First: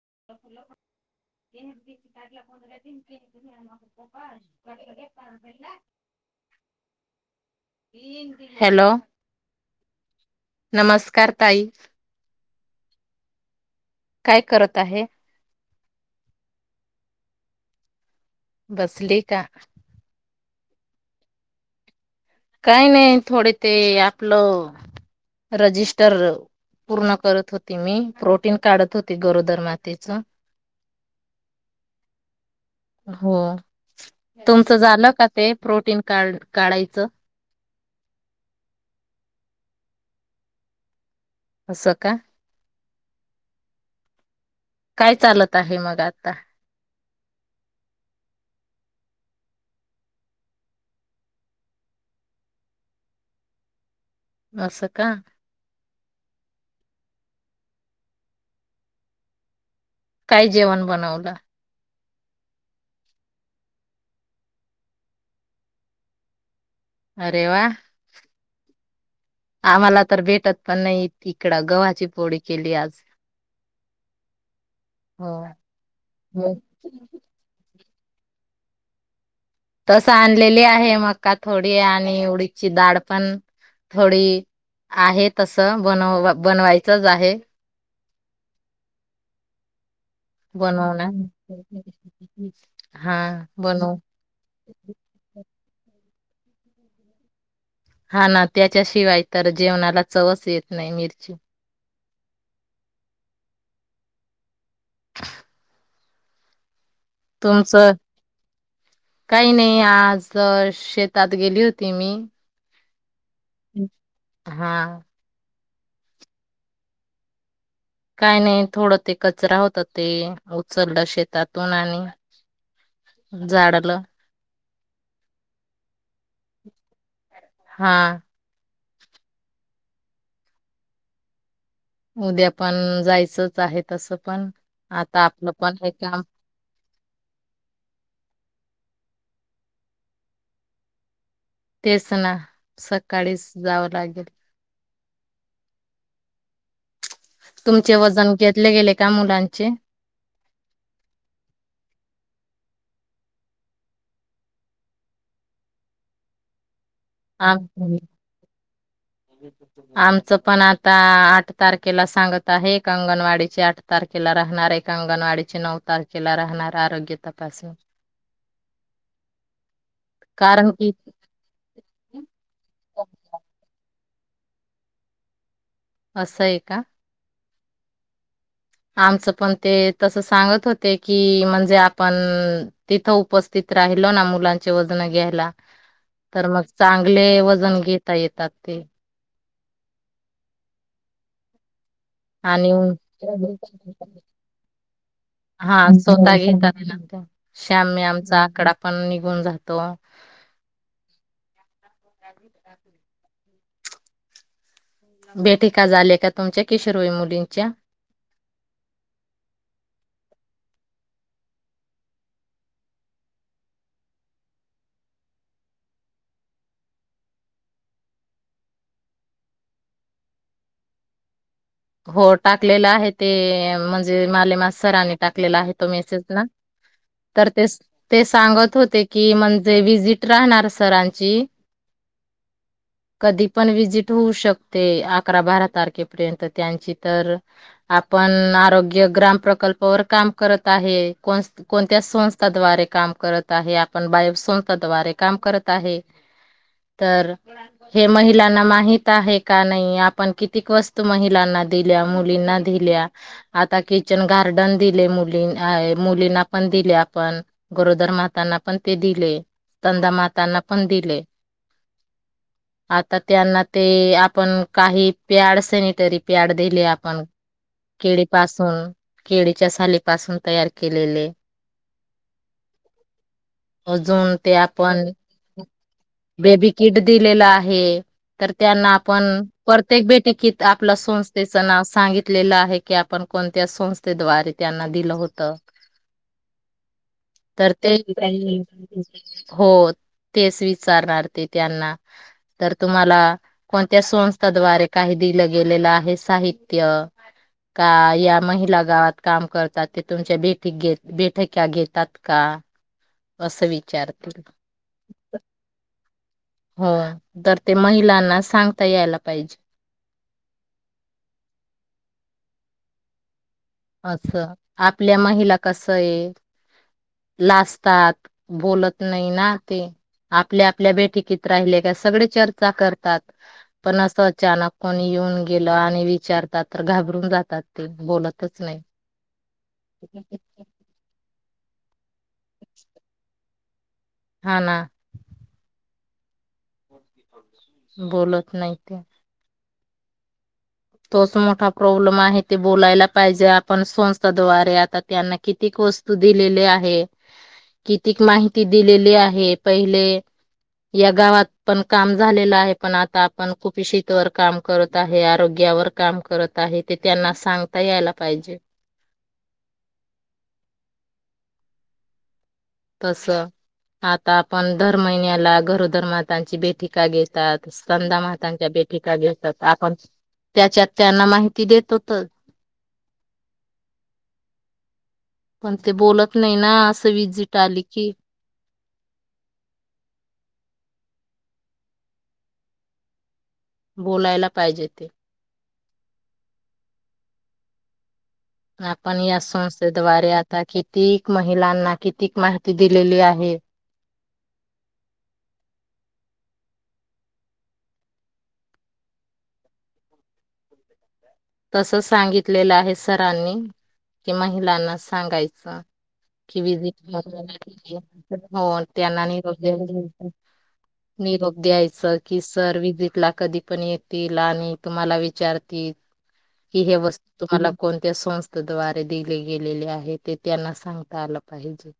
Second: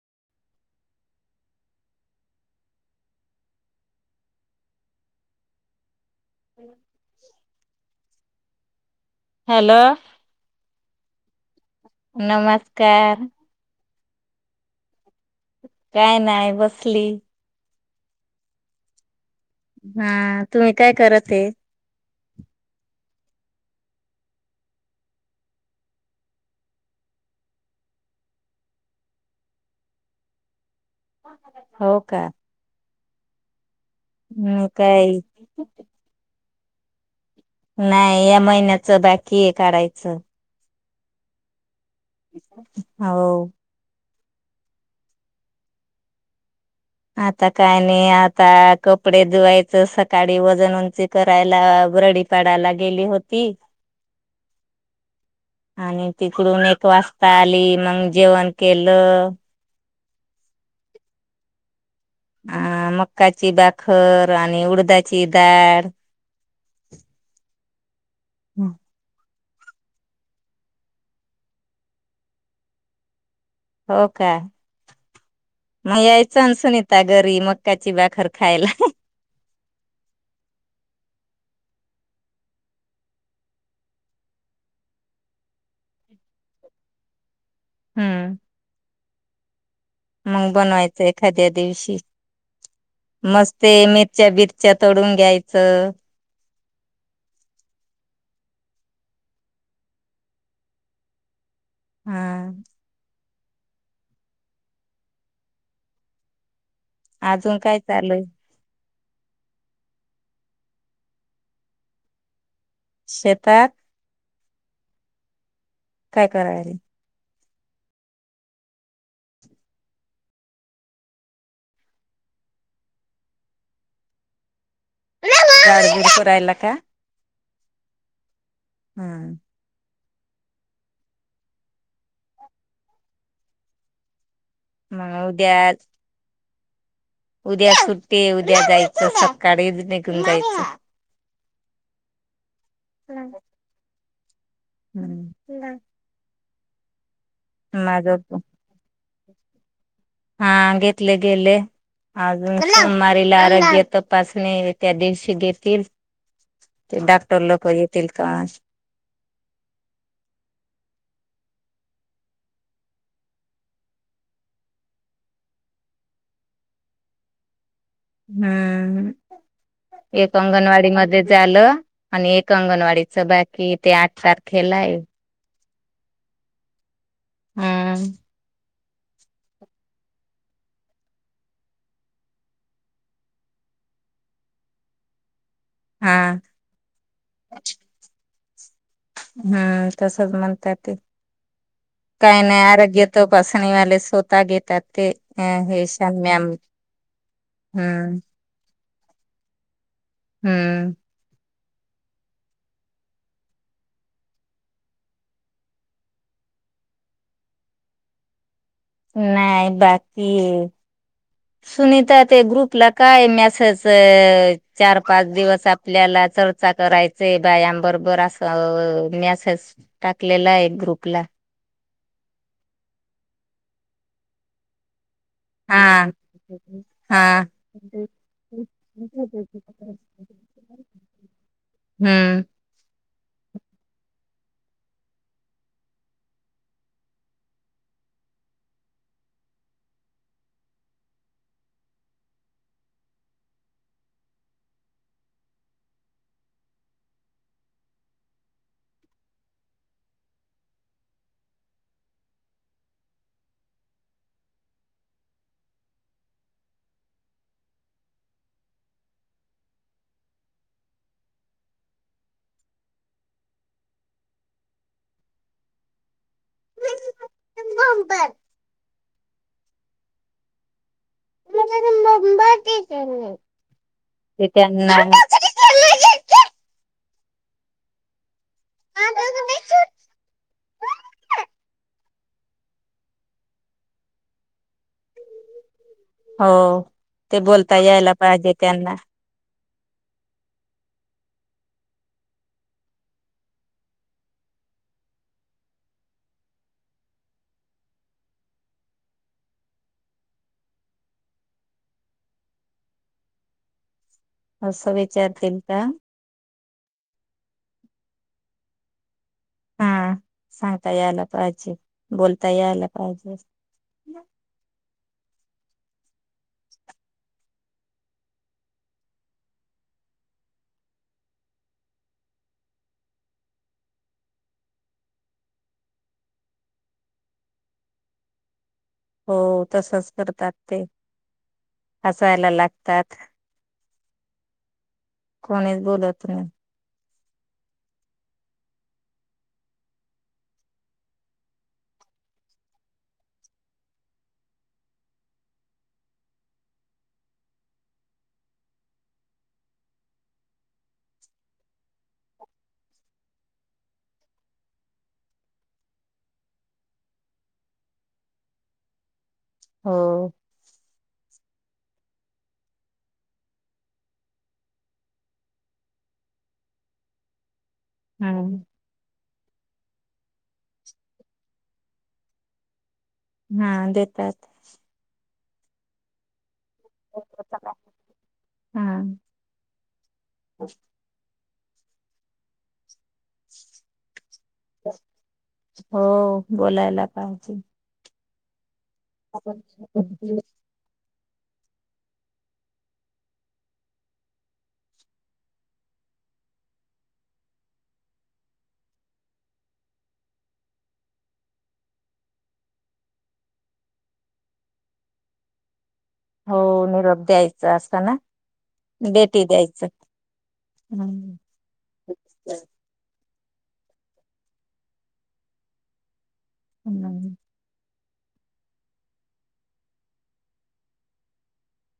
[inaudible] [unintelligible] Hello. Hello. नमस्कार ताई. नमस्कार. काय करत आहे. काय नाय बसली. बसले. हाआआ तुम्ही काय करतयेत. काही नाही थोडे ते आपलं रजिस्टर पूर्ण करत होती मी प्रोटीन काढत होती गरोदर मातेच. हो का? हो मी तुमचं झालं काही का ते प्रोटीन कार्ड? काढायच नाही या महिन्याच बाकी आहे काढायच असं का [inaudible] हो काय चालत आहे मग आता. आता काय नाय आता कपडे धुवायच सकाळी वजन उंची करायला बरडी पाडायला गेली होती अस का? आणि तिकडून एक वाजता आली मग जेवण केल काय जेवण बनवल? अं मक्काची डाखर आणि उडदाची डाळ अरे व्वा! [inaudible] आम्हाला तर भेटत पण नाही इकडं गव्हाची पोळी केली आज हो काय हो म यायच ना सुनीता घरी मग काय ची बाखर खायला. तस आणलेली आहे मक्का थोडी आणि उडीदची डाळ पण थोडी आहे तस बनव बनवायचच आहे. हूं मग बनवायचं बनवणार एखाद्या दिवशी हा मस्त बनवू मिरच्या बिरच्या तडून घ्याय च हा ना त्याच्याशिवाय तर जेवणाला चवच येत नाय मिरची हा अजून काय तुमचं चालूय काही नाही आज शेतात गेली होती मी शेतात हा काय कराय रे काय नाही थोडं ते कचरा होत ते उचललं शेतातून आणि जाडलं [unintelligible] रायला का? हा हम्म उद्या पण जायचंच आहे तस पण आता मग आपलं उद्या पण हे काम उद्या सुट्टी उद्या जायचं सकाळी निघून जायचं. तेच ना सकाळीच जावं लागेल. हूं तुमचे वजन घेतले गेले. का मुलांचे हा घेतले गेले अजून सोमवारीला आरोग्य तपासणी त्या दिवशी देतील. आमच बी आमचं पण आता आठ तारखेला सांगत आता हे एक अंगणवाडीचे आठ तारखेला राहणार एक अंगणवाडीचे नऊ तारखेला राहणार आरोग्य तपासून हूं एक कारण अंगणवाडी की मध्ये झालं आणि एक अंगणवाडीच बाकी ते आठ तारखेलाय असंय का? हम्म आमचं पण ते तस सांगत होते की म्हणजे आपण तिथं उपस्थित राहिलो ना मुलांचे वजन घ्यायला. हा तर मग चांगले वजन घेता येतात. ते हम्म तसच म्हणताय ते काय नाही आणि आरोग्य तपासणीवाले स्वतः घेतात ते अ हा हेश स्वतः मॅम घेतात ना श्याम्य हम् आमचा आकडा पण निघून जातो हम्म ह भेटी का झाल्या का तुमच्या किशोरवई मुलींच्या नाही बाकी सुनीता ते ग्रुपला काय मेसेज चार पाच दिवस आपल्याला चर्चा करायचय बायांबरोबर असं मेसेज टाकलेला आहे ग्रुपला हो टाकलेलं आहे ते म्हणजे माले मा सरानी टाकलेला आहे तो हा मेसेज ना हा. तर ते सांगत होते की म्हणजे विजिट राहणार सरांची हम्म. कधी पण विजिट होऊ शकते अकरा बारा तारखेपर्यंत त्यांची तर आपण आरोग्य ग्राम प्रकल्पावर काम करत आहे कोणत्या संस्थाद्वारे काम करत आहे आपण बाय संस्थाद्वारे काम करत आहे तर हे महिलांना माहित आहे का नाही आपण कितीक वस्तू महि मुलांना दिल्या मुलीना दिल्या आता किचन गार्डन दिले मुली मुलींना पण दिले आपण गरोदर माताना पण ते दिलें मातना पण दिले आ त्यांना ते आपण काही पॅड सॅनिटरी प्याड दिली आपण केळी पासून केळीच्या साली पासून तयार अजून ते आपण बेबी किट दिलेला आहे तर त्यांना आपण प्रत्येक बैठकीत की आपलं संस्थेच नाव सांगितले आहे क आपण कोणत्या संस्थेवारे त्यांना दिलं होत हो. ते तर बोलता ते यायला पाहिजे त्यांना हो तेच विचारणार ते त्यांना तर तुम्हाला कोणत्या संस्थाद्वारे काही दिलं गेलेलं आहे हे साहित्य का या महिला गावात काम करतात ते तुमच्या ब बैठक्या घेतात का असं विचार असं विचारतील का हो तर ते महिलांना सांगता यायला पाहिजे हा सांगता यायला पाहिजे बोलता यायला पाहिजे असं आपल्या महिला कस आहे लाजतात बोलत नाही ना ते आपल्या आपल्या बैठकीत राहिले का सगळे चर्चा करतात पण अस अचानक कोणी येऊन गेलं आणि विचारतात तर घाबरून जातात ते बोलत च नाही हो तसच करतात ते हसायला लागतात हा ना कोणीच बोलत नाहीत बोलत नाहीय ते तोच मोठा प्रॉब्लेम आहे ते बोलायला पाहिजे आपण संस्थाद्वारे आता त्यांना कितीक वस्तू दिलेली आहे कितीक माहिती दिलेली आहे पहिले या गावात पण काम झालेलं आहे पण आता आपण कुपी शीतवर काम करत आहे आरोग्य यावर काम करत आहे ते त्यांना सांगता यायला पाहिजे हो तस आता आपण दर महिन्याला गरोधर्मातांची बेठिका घेतात संंदा हम्म महातांच्या भेटी का घेतात आपण त्याच्यात त्यांना माहिती देत होतच हा देतात पण ते बोलत नाही ना असं विजिट आली की हम् बोलायला पाहिजे ते हो बोलायला पाहिजे. आपण या संस्थे द्वारे आता कीती? महिलांना कितीक माहिती दिलेली आहे. तस सांगितलेलं आहे सरांनी की महिलांना सांगायचं? हो कि निरोप द्यायचा असता ना त्यांना बेटी निरोप्या द्यायचं. हम्म निरोप द्यायच की सर विजिट ला कधी पण येतील आणि तुम्हाला विचारतील. कि हे वस्तू तुम्हाला कोण त्या संस्थेद्वारे दिले गेलेले आहे. ते त्यांना सांगता आलं पाहिजे.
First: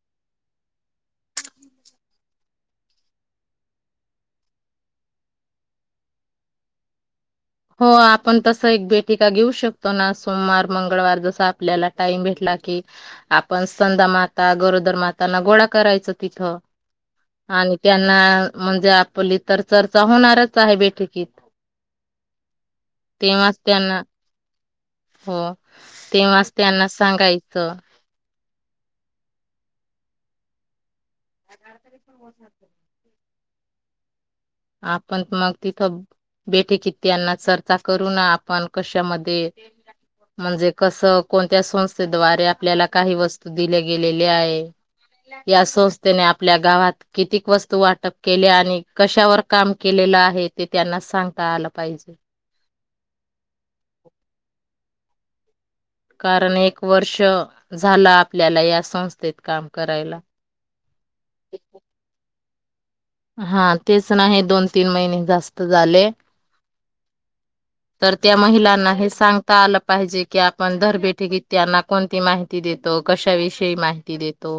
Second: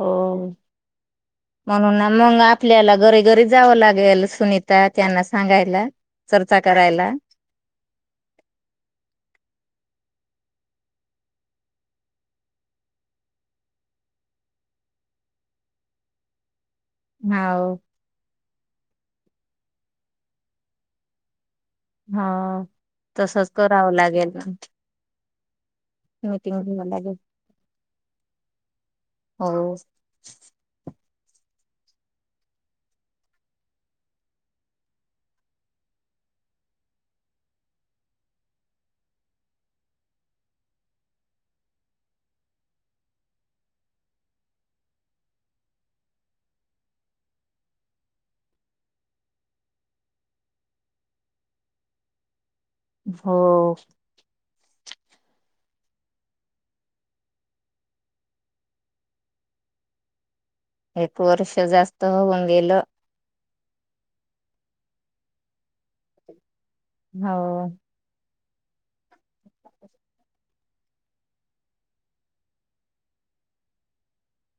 हो. म्हणून ना मग आपल्याला घरी घरी जावं लागेल. सुनीता त्यांना सांगायला चर्चा करायला. हो आपण तस एक भेटी का घेऊ शकतो ना सोमवार मंगळवार जस आपल्याला टाइम भेटला की आपण संंदा माता गरोदर माताना गोळा करायच तिथं हाव आणि त्यांना म्हणजे आपली तर चर्चा होणारच आहे बैठकीत. हा तसच तेव्हाच करावं त्यांना लागेल म. हो तेव्हाच त्यांना घ्यावं लागेल सांगायचं? हो. ठ तारीख पण हो [unintelligible] आपण मग तिथं बैठकीत त्यांना चर्चा करू. ना आपण कशामध्ये म्हणजे कस कोणत्या संस्थेद्वारे आपल्याला काही वस्तू दिल्या गेलेल्या आहे. या संस्थेने आपल्या गावात कितीक वस्तू वाटप केल्या. आणि कशावर काम केलेलं आहे ते त्यांना सांगता आलं पाहिजे. हो. कारण एक वर्ष झालं आपल्याला या संस्थेत काम करायला. एक वर्ष जास्त होऊन गेलं. हा तेच हे दोन तीन महिने जास्त झाले. हो. तर त्या महिलांना हे सांगता आलं पाहिजे. की आपण दरबेठेकीत त्यांना कोणती माहिती देतो. कशाविषयी माहिती देतो.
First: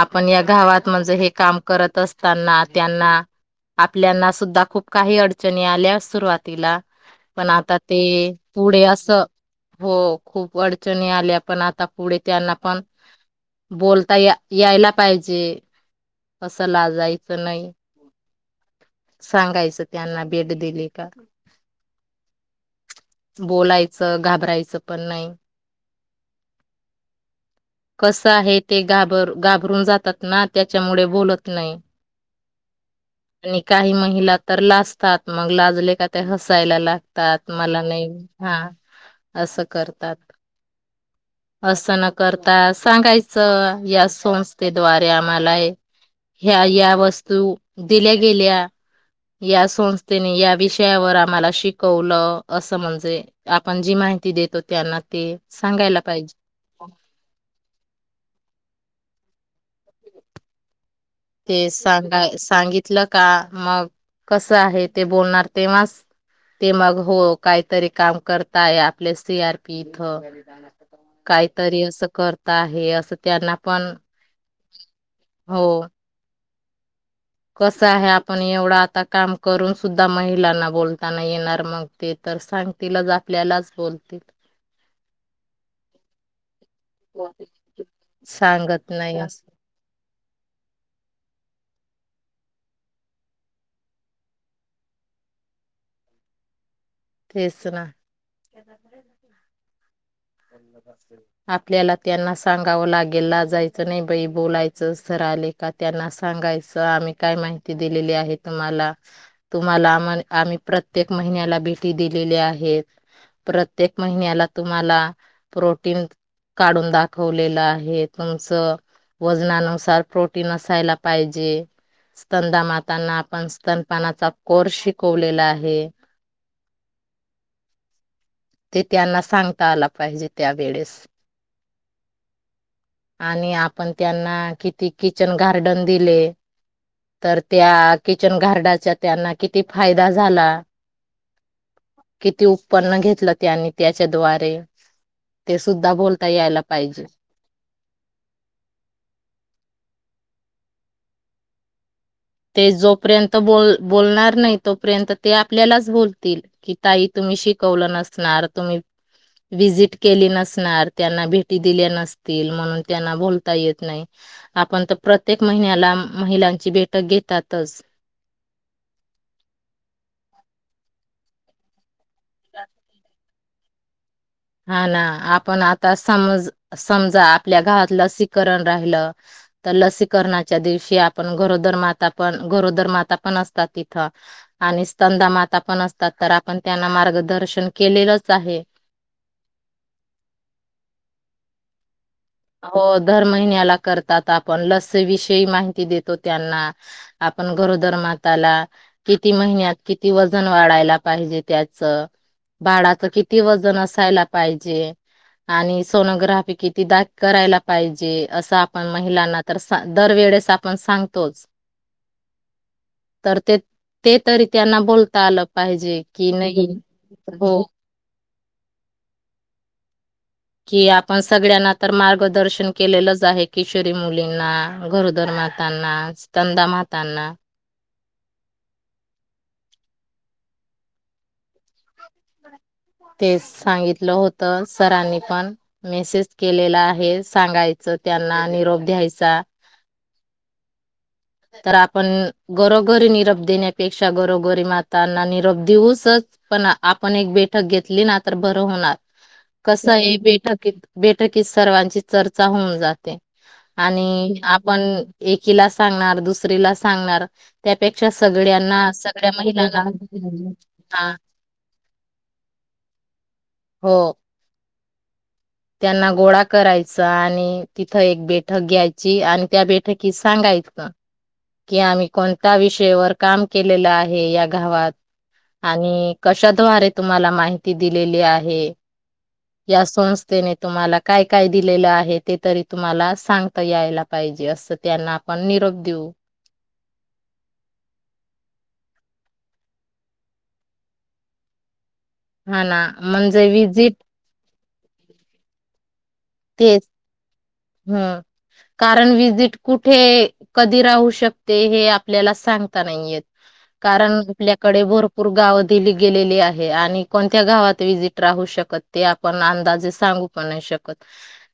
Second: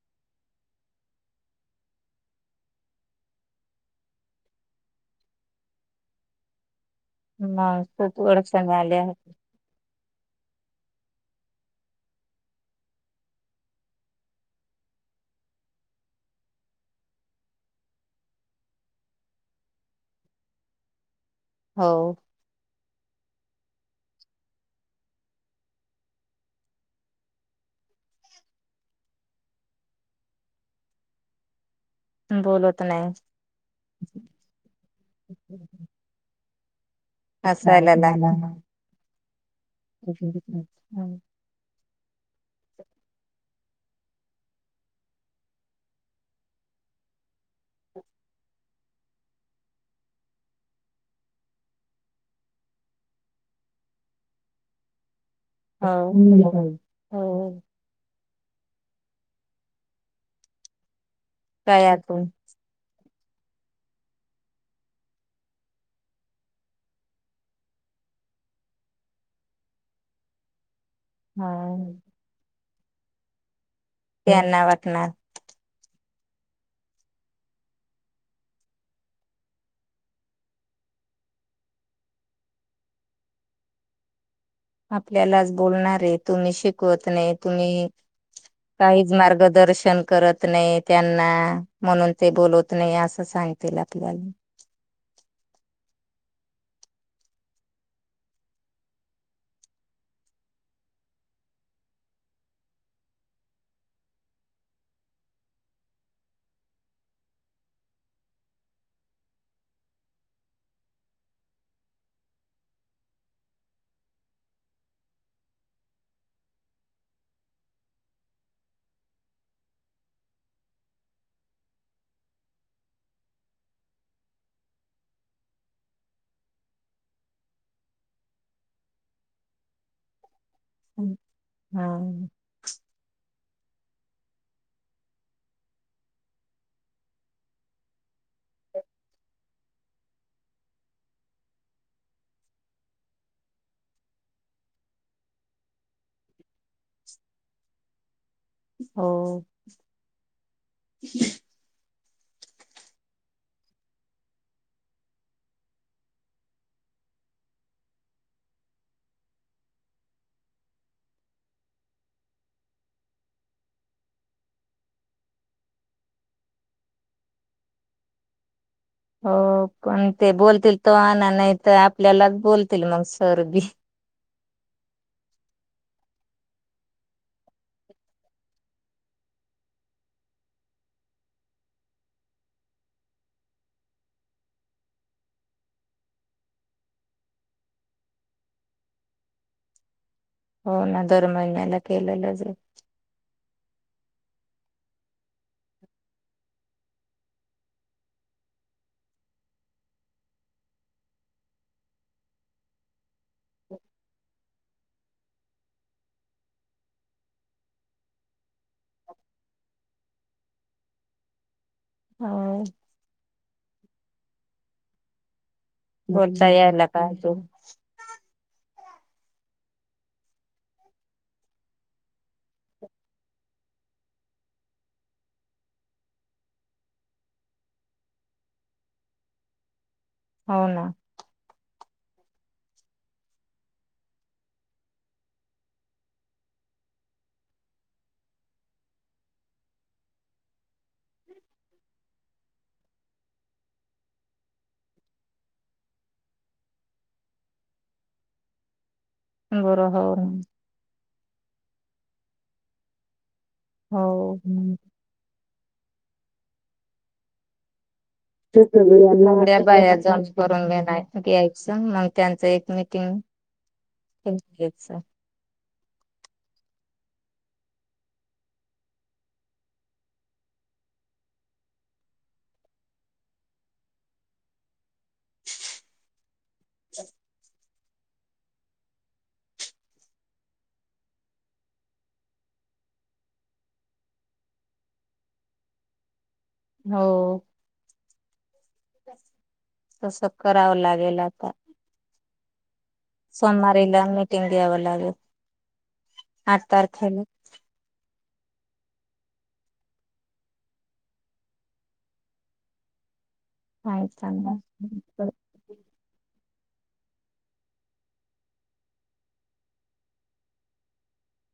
आपण या गावात म्हणजे हे काम करत असताना त्यांना आपल्याना सुद्धा खूप काही अडचणी आल्या सुरुवातीला. पण आता मग ते खूप अडचणी पुढे आल्या असं हो खूप अडचणी आल्या. पण आता पुढे त्यांना पण बोलता यायायला पाहिजे. असं लाजायचं नाही सांगायचं त्यांना भेट दिली का. हो. बोलायचं घाबरायचं पण नाही कसं आहे ते घाबर घाबरून जातात ना त्याच्यामुळे बोलत नाही. बोलत नाही. आणि काही महिला तर लाजतात मग लाजले का ते हसत जायलाला [unintelligible] त्यात मला हसायला नाही लागले. हा असं करतात अस करता सांगायच या संस्थेद्वारे आम्हाला ह्या ह्या वस्तू दिल्या गेल्या या संस्थेने या विषयावर आम्हाला शिकवलं असं म्हणजे आपण जी माहिती देतो त्यांना ते हा सांगायला पाहिजे ह. ते सांगा तयातून सांगितलं का मग कस आहे ते बोलणार तेव्हाच ते मग हो काहीतरी काम करताय आपल्या सी आरपी इथ काहीतरी असं करता आहे. हे असं त्यांना पण. तेना वाटणार. हो कसं आहे. आपण एवढं आता काम करून सुद्धा महिलांना बोलताना येणार, मग ते तर सांगतीलच आपल्यालाच बोलतील. आपल्यालाच बोलणारे तुम्ही शिकवत नाही, तुम्ही सांगत काहीच नाही अस मार्गदर्शन करत नाही, त्यांना. म्हणून ते बोलवत नाही, असं सांगतील आपल्याला. तेच ना आपल्याला त्यांना सांगावं लागेल ला जायचं नाही, बाई बोलायचं सर आले का त्यांना सांगायचं आम्ही काय माहिती दिलेली आहे. तुम्हाला तुम्हाला आम आम्ही प्रत्येक महिन्याला भि दिलेली आहे. प्रत्येक महिन्याला तुम्हाला प्रोटीन काढून दाखवलेलं आहे, तुमचं वजनानुसार प्रोटीन असायला पाहिजे, स्तंदा मातांना आपण स्तन पानाचा कोर्स शिकवलेला आहे. ते त्यांना सांगता आला पाहिजे. त्या वेळेस. हा. आणि आपण त्यांना किती किचन गार्डन दिले, तर त्या आ किचन गार्डनच्या त्यांना किती फायदा झाला, किती उत्पन्न घेतलं त्यांनी त्याच्याद्वारे ते सुद्धा बोलता यायला पा पाहिजे. हो. ते जोपर्यंत बोल बोलणार नाही, तोपर्यंत ते आपल्यालाच बोलतील कि, ताई तुम्ही शिकवलं नसणार तुम्ही विजिट केली नसणार, त्यांना भेटी दिल्या नसतील म्हणून त्यांना बोलता येत नाही, आपण तर प्रत्येक महिन्याला महिलांची भेट. ट गेतातच. हो कोण ते बोलतील तवा. नाही तर आप आपल्यालाच बोलतील मग. सर्दी हा ना आपण आता समज समजा आपल्या गावात, लसीकरण राहिलं तर लसीकरणाच्या दिवशी आपण गरोदर माता पण गरोदर माता पण असतात, तिथं आणि स्कंदा माता पण असतात, तर आपण त्यांना मार्गदर्शन केलेलंच आहे. हो ना दर महिन्याला. केलेलंच आहे हो दर महिन्याला. करतात आपण लस विषयी माहिती देतो, त्यांना आपण गरोदर माताला किती महिन्यात, किती वजन वाढायला पाहिजे त्याच बाळाच किती वजन असायला पाहिजे, आणि सोनोग्राफी किती द करायला पाहिजे, असं आपण महिलांना सा तर दरवेळेस आपण सांगतोच. हम तर ते ते तरी त्यांना बोलता आलं पाहिजे कि बोलता नाही यायला पाहिजे हो. कि आपण सगळ्यांना तर मार्गदर्शन केलेलंच आहे. किशोरी मुलींना गरोदर मातांना स्ंदामातांना. हो ना. ते सांगितलं होत, सरांनी पण मेसेज केलेला आहे. सांगायचं त्यांना निरोप द्यायचा. तर आपण घरोघरी निरोप देण्यापेक्षा, घरोघरी मातांना निरोप देऊसच, पण आपण एक बैठक घेतली ना तर बरं होणार. कस बरं हो आहे ना बैठक एक. बैठकीत सर्वांची चर्चा होऊन जाते. हो आणि हम्म. आपण एक. किला सांगणार. दुसरीला सांगणार त्या ड्या बाहेर जाऊन करून घे हा नाही यायचं मग त्यांचं एक मिटिंग हो हम् [unintelligible] सात. त्यांना गोळा करायचा आणि तिथं एक बैठक घ्यायची. आणि त्या बैठकीत सांगायचं कि आम्ही कोणत्या विषयावर काम केलेलं आहे या गावात आणि कशाद्वारे तुम्हाला माहिती ती दिलेली आहे. या संस्थेने तुम्हाला काय काय दिलेलं आहे. ते तरी तुम्हाला सांगता यायला पाहिजे. असं त्यांना आपण निरोप देऊ. हो तस करावं लागेल आता. हा ना म्हणजे विजिट द्यावलागल आठ तेच तारखेल हम्म कारण विजिट कुठे कधी राहू शकते. हे आपल्याला सांगता नाही येत. कारण सांगितलं आपल्याकडे भरपूर गावं दिली गेलेली आहे. आणि कोणत्या गावात विजिट राहू शकत ते आपण अंदाजे सांगू पण नाही शकत.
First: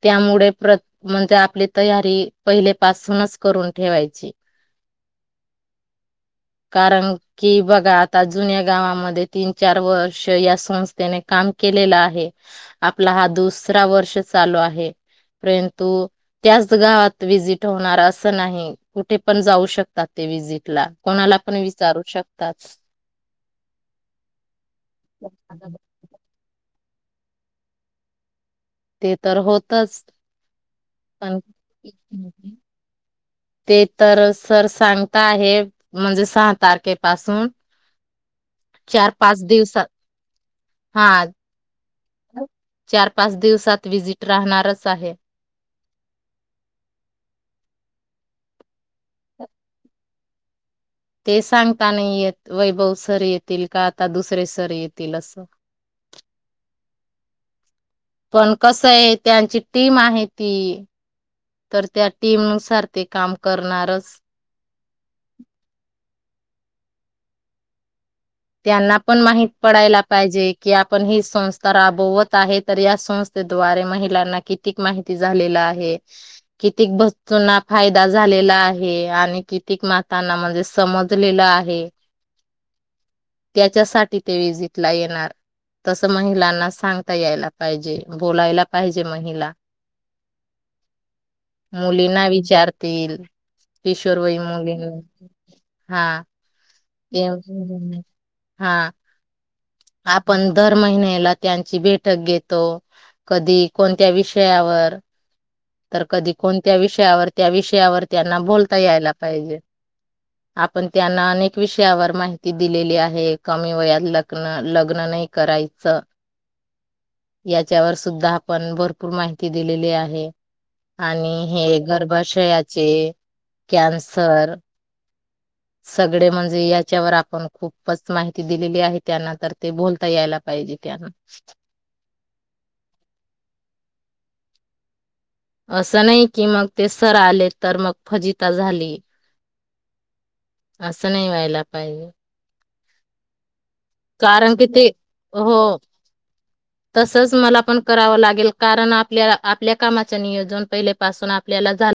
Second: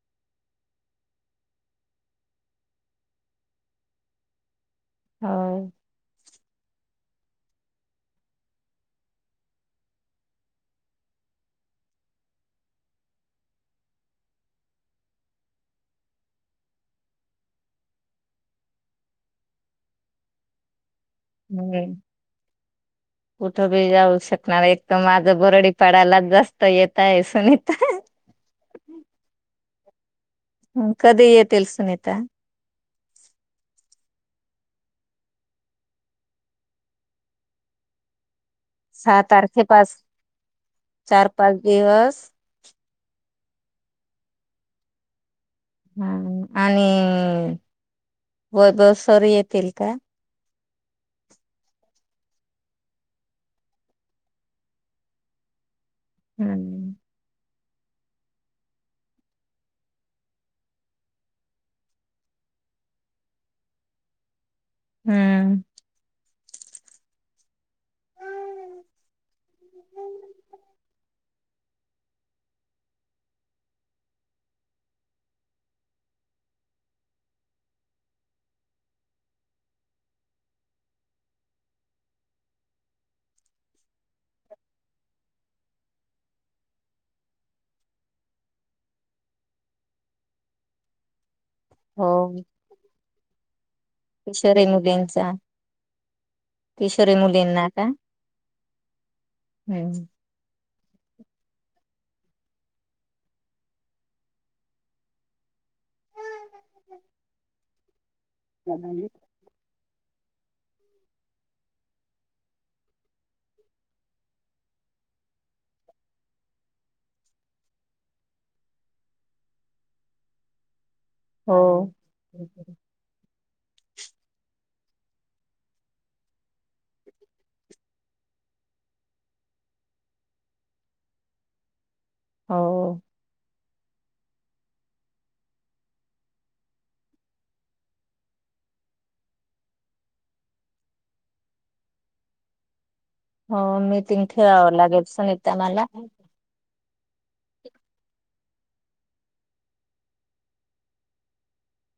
त्यामुळे म्हणजे आपली तयारी पहिले पाासूनच करून ठेवायची. हा. कारण कि बघा आता जुन्या गावामध्ये तीन चार वर्ष या संस्थेने काम केलेलं आहे. आपला हा दुसरा वर्ष चालू आहे. परंतु त्याच गावात विजिट होणार असं नाही. कुठे पण जाऊ शकतात ते विजिट ला. हम्म कुठं बी जाऊ शकणार एक तर माझं बरडीपाडाला जास्त येत काय सुनीता ते तर होतच हम कधी पण येतिल सुनीता. ते तर सर सांगता आहे म्हणजे सहा तारखेपासून चार सहा पाच तारखे दिवसात पाच हा चार पाच दिवस चार पाच दिवसात व्हिजिट राहणारच आहे. हा आणि वैभव सर येतील का? ते सांगता नाही येत वैभव सर येतील का आता दुसरे सर येतील असं. हम्म. पण कसं आहे त्यांची टीम आहे ती तर त्या टीमनुसार ते काम करणारच. हम्म. त्यांना पण माहित पडायला पाहिजे. कि आपण ही संस्था राबवत आहे. तर या संस्थेद्वारे महिलांना कितीक माहिती झालेला आहे. कितीक वस्तूंना फायदा झालेला आहे. आणि कितीक मातांना म्हणजे समजलेलं आहे. त्याच्यासाठी ते विजिटला येणार. तसं महिलांना सांगता यायला पाहिजे बोलायला पाहिजे महिला. हो मुलींना विचारतील किशोरवयीन किशोरी मुलींना मुलींचा हा किशोरी ते मुलींना का? हा. हम्म. आपण दर महिन्याला त्यांची बैठक घेतो. कधी कोणत्या विषयावर तर कधी कोणत्या विषयावर त्या विषयावर त्यांना बोलता यायला पाहिजे. आपण त्यांना अनेक विषयावर माहिती दिलेली आहे कमी वयात लक् लग्न नाही करायचं याच्यावर सुद्धा आपण भरपूर माहिती दिलेली आहे. आणि हो हे गर्भाशयाचे कॅनसर सगळे म्हणजे याच्यावर आपण खूपच माहिती दिलेली आहे त्यांना तर ते बोलता यायला पाहिजे त्यांना हो असं नाही कि मग ते सर आले तर मग फजिता झाली असं नाही व्हायला पाहिजे हो मी तिंग कारण की ठेवावं ते लागेल सनीता हो मला तसच मला पण करावं लागेल कारण आपल्या आपल्या कामाच नियोजन पहिलेपासून आपल्याला झालं